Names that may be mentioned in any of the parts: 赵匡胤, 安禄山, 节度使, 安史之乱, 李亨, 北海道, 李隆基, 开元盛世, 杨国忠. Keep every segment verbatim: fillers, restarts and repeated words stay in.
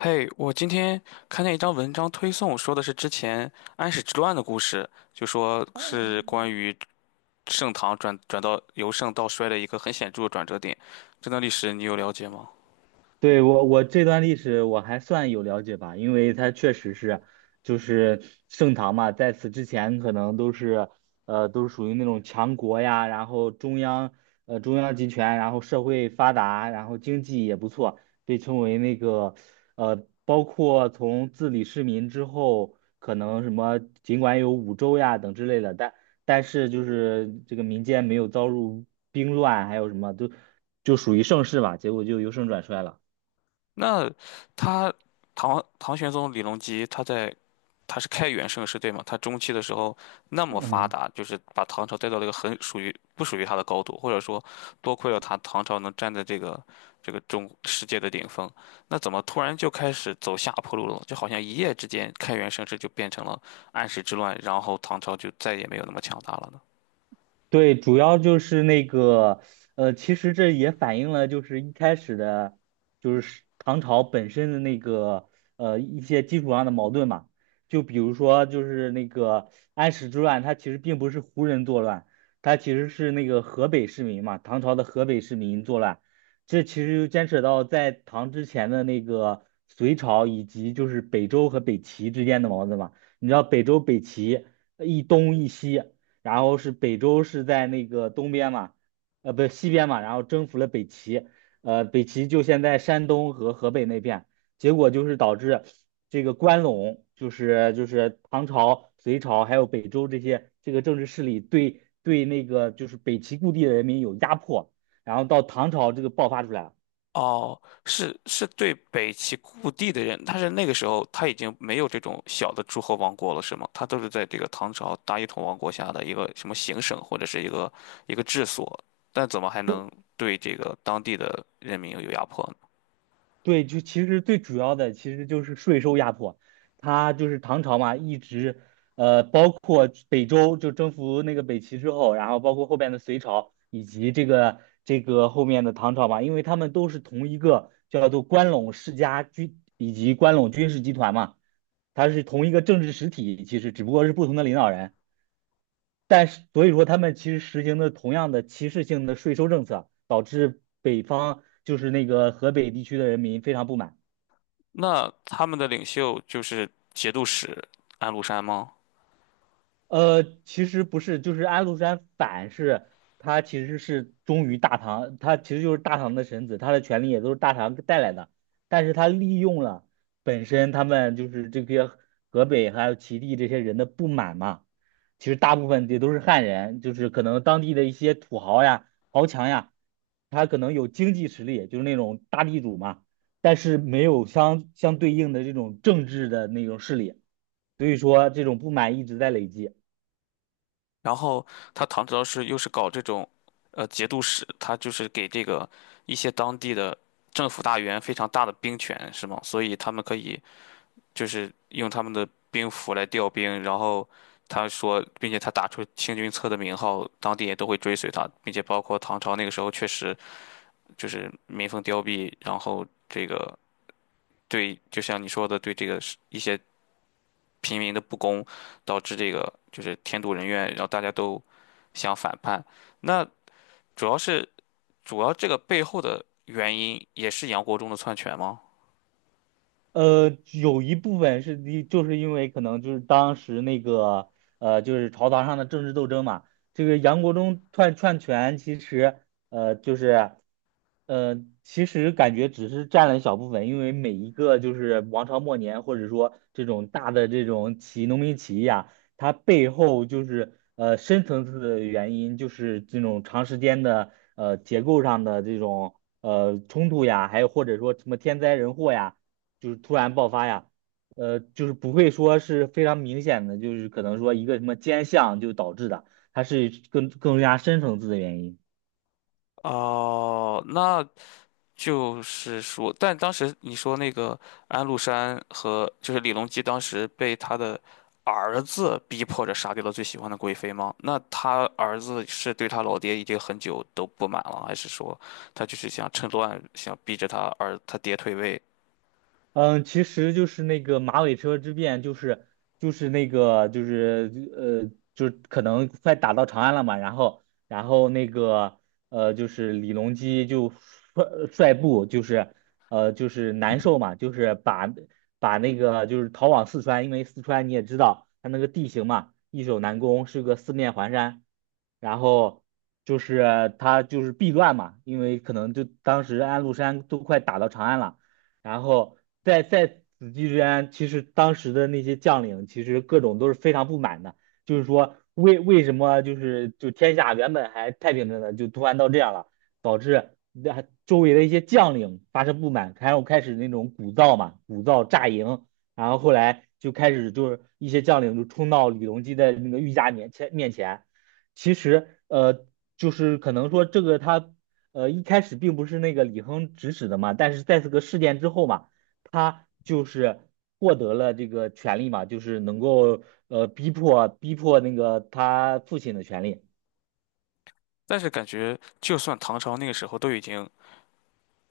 嘿，我今天看见一张文章推送，说的是之前安史之乱的故事，就说是关于盛唐转转到由盛到衰的一个很显著的转折点。这段历史你有了解吗？对，我我这段历史我还算有了解吧，因为它确实是就是盛唐嘛，在此之前可能都是呃都是属于那种强国呀，然后中央呃中央集权，然后社会发达，然后经济也不错，被称为那个呃包括从自理市民之后，可能什么尽管有五州呀等之类的，但但是就是这个民间没有遭入兵乱，还有什么都就属于盛世吧，结果就由盛转衰了。那他唐唐玄宗李隆基他在他是开元盛世对吗？他中期的时候那么发嗯，达，就是把唐朝带到了一个很属于不属于他的高度，或者说多亏了他，唐朝能站在这个这个中世界的顶峰。那怎么突然就开始走下坡路了？就好像一夜之间开元盛世就变成了安史之乱，然后唐朝就再也没有那么强大了呢？对，主要就是那个，呃，其实这也反映了就是一开始的，就是唐朝本身的那个，呃，一些基础上的矛盾嘛。就比如说，就是那个安史之乱，它其实并不是胡人作乱，它其实是那个河北市民嘛，唐朝的河北市民作乱。这其实就牵扯到在唐之前的那个隋朝以及就是北周和北齐之间的矛盾嘛。你知道北周、北齐呃一东一西。然后是北周是在那个东边嘛，呃，不西边嘛，然后征服了北齐，呃，北齐就现在山东和河北那片，结果就是导致这个关陇，就是就是唐朝、隋朝还有北周这些这个政治势力对对那个就是北齐故地的人民有压迫，然后到唐朝这个爆发出来了。哦，是是对北齐故地的人，但是那个时候他已经没有这种小的诸侯王国了，是吗？他都是在这个唐朝大一统王国下的一个什么行省或者是一个一个治所，但怎么还能对这个当地的人民有压迫呢？对，就其实最主要的其实就是税收压迫，他就是唐朝嘛，一直呃，包括北周就征服那个北齐之后，然后包括后边的隋朝以及这个这个后面的唐朝嘛，因为他们都是同一个叫做关陇世家军以及关陇军事集团嘛，它是同一个政治实体，其实只不过是不同的领导人，但是所以说他们其实实行的同样的歧视性的税收政策，导致北方就是那个河北地区的人民非常不满。那他们的领袖就是节度使安禄山吗？呃，其实不是，就是安禄山反是，他其实是忠于大唐，他其实就是大唐的臣子，他的权利也都是大唐带来的，但是他利用了本身他们就是这些河北还有齐地这些人的不满嘛，其实大部分也都是汉人，就是可能当地的一些土豪呀、豪强呀，他可能有经济实力，就是那种大地主嘛，但是没有相相对应的这种政治的那种势力，所以说这种不满一直在累积。然后他唐朝是又是搞这种，呃，节度使，他就是给这个一些当地的政府大员非常大的兵权，是吗？所以他们可以。就是用他们的兵符来调兵，然后他说，并且他打出清君侧的名号，当地也都会追随他，并且包括唐朝那个时候确实就是民风凋敝，然后这个，对，就像你说的，对这个是一些平民的不公，导致这个就是天妒人怨，然后大家都想反叛。那主要是主要这个背后的原因也是杨国忠的篡权吗？呃，有一部分是的，就是因为可能就是当时那个呃，就是朝堂上的政治斗争嘛。这个杨国忠篡篡权，其实呃，就是呃，其实感觉只是占了一小部分，因为每一个就是王朝末年，或者说这种大的这种起义农民起义啊，它背后就是呃深层次的原因，就是这种长时间的呃结构上的这种呃冲突呀，还有或者说什么天灾人祸呀。就是突然爆发呀，呃，就是不会说是非常明显的，就是可能说一个什么尖向就导致的，它是更更加深层次的原因。哦，那就是说，但当时你说那个安禄山和就是李隆基，当时被他的儿子逼迫着杀掉了最喜欢的贵妃吗？那他儿子是对他老爹已经很久都不满了，还是说他就是想趁乱想逼着他儿他爹退位？嗯，其实就是那个马尾车之变，就是就是那个就是呃，就可能快打到长安了嘛，然后然后那个呃，就是李隆基就率率部就是呃就是难受嘛，就是把把那个就是逃往四川，因为四川你也知道它那个地形嘛，易守难攻，是个四面环山，然后就是他就是避乱嘛，因为可能就当时安禄山都快打到长安了。然后在在此期间，其实当时的那些将领其实各种都是非常不满的，就是说为为什么就是就天下原本还太平着呢，就突然到这样了，导致那周围的一些将领发生不满，然后开始那种鼓噪嘛，鼓噪炸营，然后后来就开始就是一些将领就冲到李隆基的那个御驾面前面前，其实呃就是可能说这个他呃，一开始并不是那个李亨指使的嘛，但是在这个事件之后嘛，他就是获得了这个权利嘛，就是能够呃逼迫逼迫那个他父亲的权利。但是感觉就算唐朝那个时候都已经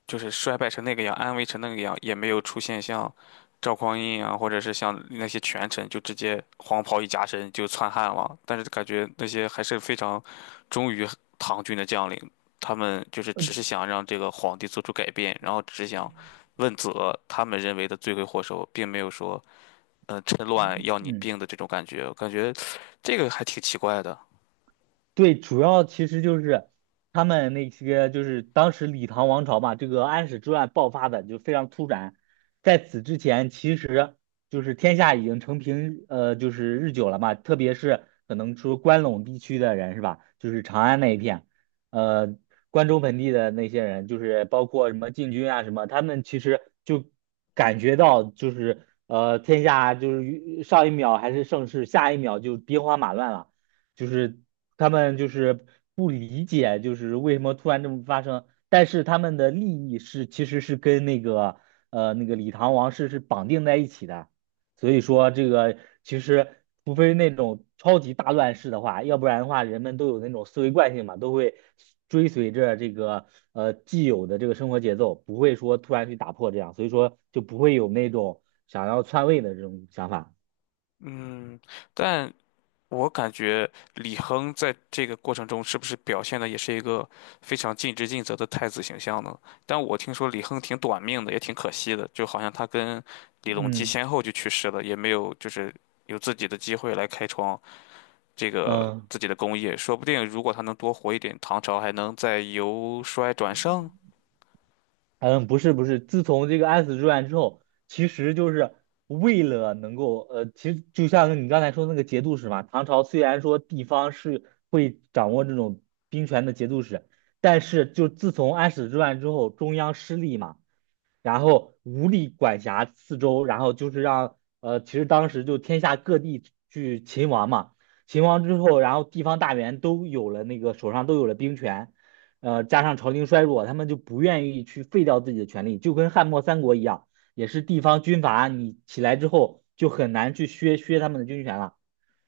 就是衰败成那个样，安危成那个样，也没有出现像赵匡胤啊，或者是像那些权臣就直接黄袍一加身就篡汉了。但是感觉那些还是非常忠于唐军的将领，他们就是只是嗯想让这个皇帝做出改变，然后只是想问责他们认为的罪魁祸首，并没有说嗯、呃趁乱嗯要你嗯。病的这种感觉。我感觉这个还挺奇怪的。对，主要其实就是他们那些就是当时李唐王朝嘛，这个安史之乱爆发的就非常突然，在此之前其实就是天下已经承平呃就是日久了嘛，特别是可能说关陇地区的人是吧，就是长安那一片，呃关中盆地的那些人，就是包括什么禁军啊什么，他们其实就感觉到就是呃天下就是上一秒还是盛世，下一秒就兵荒马乱了。就是他们就是不理解，就是为什么突然这么发生，但是他们的利益是其实是跟那个呃那个李唐王室是绑定在一起的，所以说这个其实除非那种超级大乱世的话，要不然的话人们都有那种思维惯性嘛，都会追随着这个呃既有的这个生活节奏，不会说突然去打破这样，所以说就不会有那种想要篡位的这种想法，嗯，但我感觉李亨在这个过程中是不是表现的也是一个非常尽职尽责的太子形象呢？但我听说李亨挺短命的，也挺可惜的，就好像他跟李隆基嗯先后就去世了，也没有就是有自己的机会来开创这个嗯。自己的功业。说不定如果他能多活一点，唐朝还能再由衰转盛。嗯，不是不是，自从这个安史之乱之后，其实就是为了能够，呃，其实就像你刚才说那个节度使嘛，唐朝虽然说地方是会掌握这种兵权的节度使，但是就自从安史之乱之后，中央失利嘛，然后无力管辖四周，然后就是让呃，其实当时就天下各地去勤王嘛，秦王之后，然后地方大员都有了那个手上都有了兵权，呃，加上朝廷衰弱，他们就不愿意去废掉自己的权利，就跟汉末三国一样，也是地方军阀你起来之后就很难去削削他们的军权了，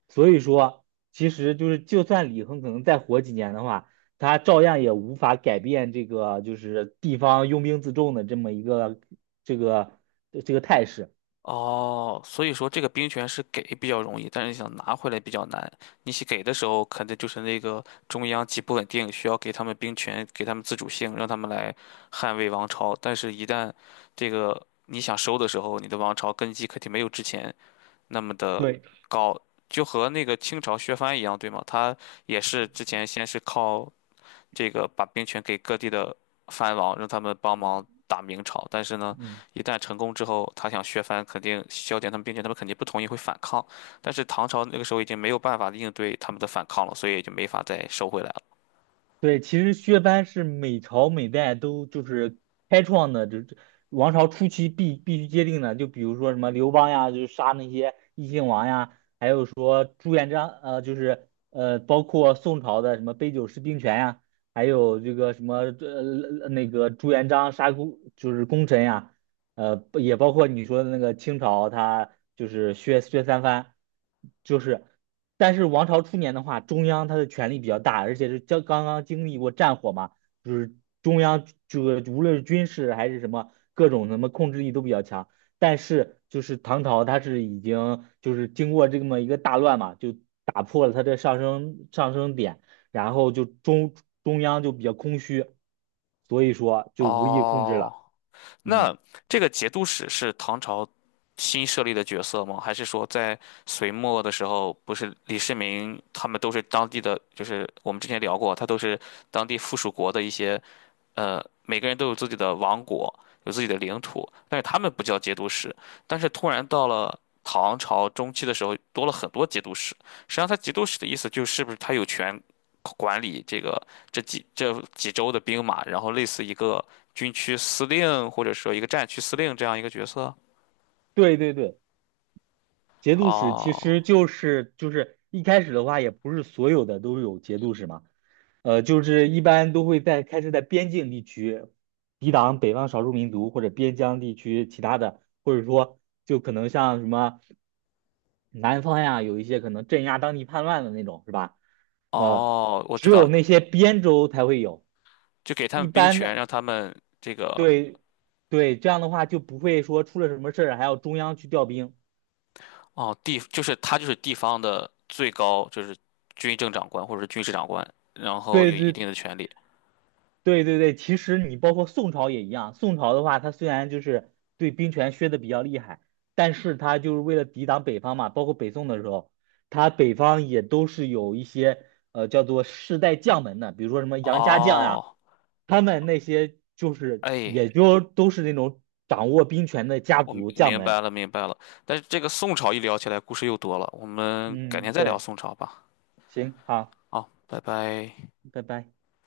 所以说。其实就是，就算李亨可能再活几年的话，他照样也无法改变这个就是地方拥兵自重的这么一个这个这个态势。哦，所以说这个兵权是给比较容易，但是你想拿回来比较难。你去给的时候，肯定就是那个中央极不稳定，需要给他们兵权，给他们自主性，让他们来捍卫王朝。但是，一旦这个你想收的时候，你的王朝根基肯定没有之前那么的对，高，就和那个清朝削藩一样，对吗？他也是之前先是靠这个把兵权给各地的藩王，让他们帮忙打明朝。但是呢，嗯。一旦成功之后，他想削藩，肯定削减他们兵权，他们肯定不同意，会反抗。但是唐朝那个时候已经没有办法应对他们的反抗了，所以也就没法再收回来了。对，其实削藩是每朝每代都就是开创的，这这王朝初期必必须接定的。就比如说什么刘邦呀，就是杀那些异姓王呀，还有说朱元璋，呃，就是呃，包括宋朝的什么杯酒释兵权呀，还有这个什么呃那个朱元璋杀功就是功臣呀，呃，不也包括你说的那个清朝，他就是削削三藩，就是。但是王朝初年的话，中央它的权力比较大，而且是刚刚刚经历过战火嘛，就是中央这个无论是军事还是什么各种什么控制力都比较强。但是就是唐朝，它是已经就是经过这么一个大乱嘛，就打破了它的上升上升点，然后就中中央就比较空虚，所以说就无力控制哦，了。那嗯，这个节度使是唐朝新设立的角色吗？还是说在隋末的时候，不是李世民他们都是当地的，就是我们之前聊过，他都是当地附属国的一些。呃，每个人都有自己的王国，有自己的领土，但是他们不叫节度使。但是突然到了唐朝中期的时候，多了很多节度使。实际上，他节度使的意思就是不是他有权管理这个这几这几州的兵马，然后类似一个军区司令或者说一个战区司令这样一个角色。对对对。节度使其哦实就是就是一开始的话，也不是所有的都有节度使嘛，呃，就是一般都会在开始在边境地区抵挡北方少数民族或者边疆地区其他的，或者说就可能像什么南方呀，有一些可能镇压当地叛乱的那种，是吧？呃，哦，我知只道，有那些边州才会有，就给他一们兵般权，的让他们这个。对对，这样的话就不会说出了什么事儿还要中央去调兵。哦，地就是他就是地方的最高就是军政长官或者军事长官，然后对有一对定的权利。对对对，其实你包括宋朝也一样，宋朝的话，它虽然就是对兵权削的比较厉害，但是它就是为了抵挡北方嘛，包括北宋的时候，它北方也都是有一些呃叫做世代将门的，比如说什么杨家将呀、哦，他们那些就是也哎，就都是那种掌握兵权的家我明族将明门。白了明白了。但是这个宋朝一聊起来，故事又多了，我们改天嗯，再聊对，宋朝吧。行，好，好，拜拜。拜拜。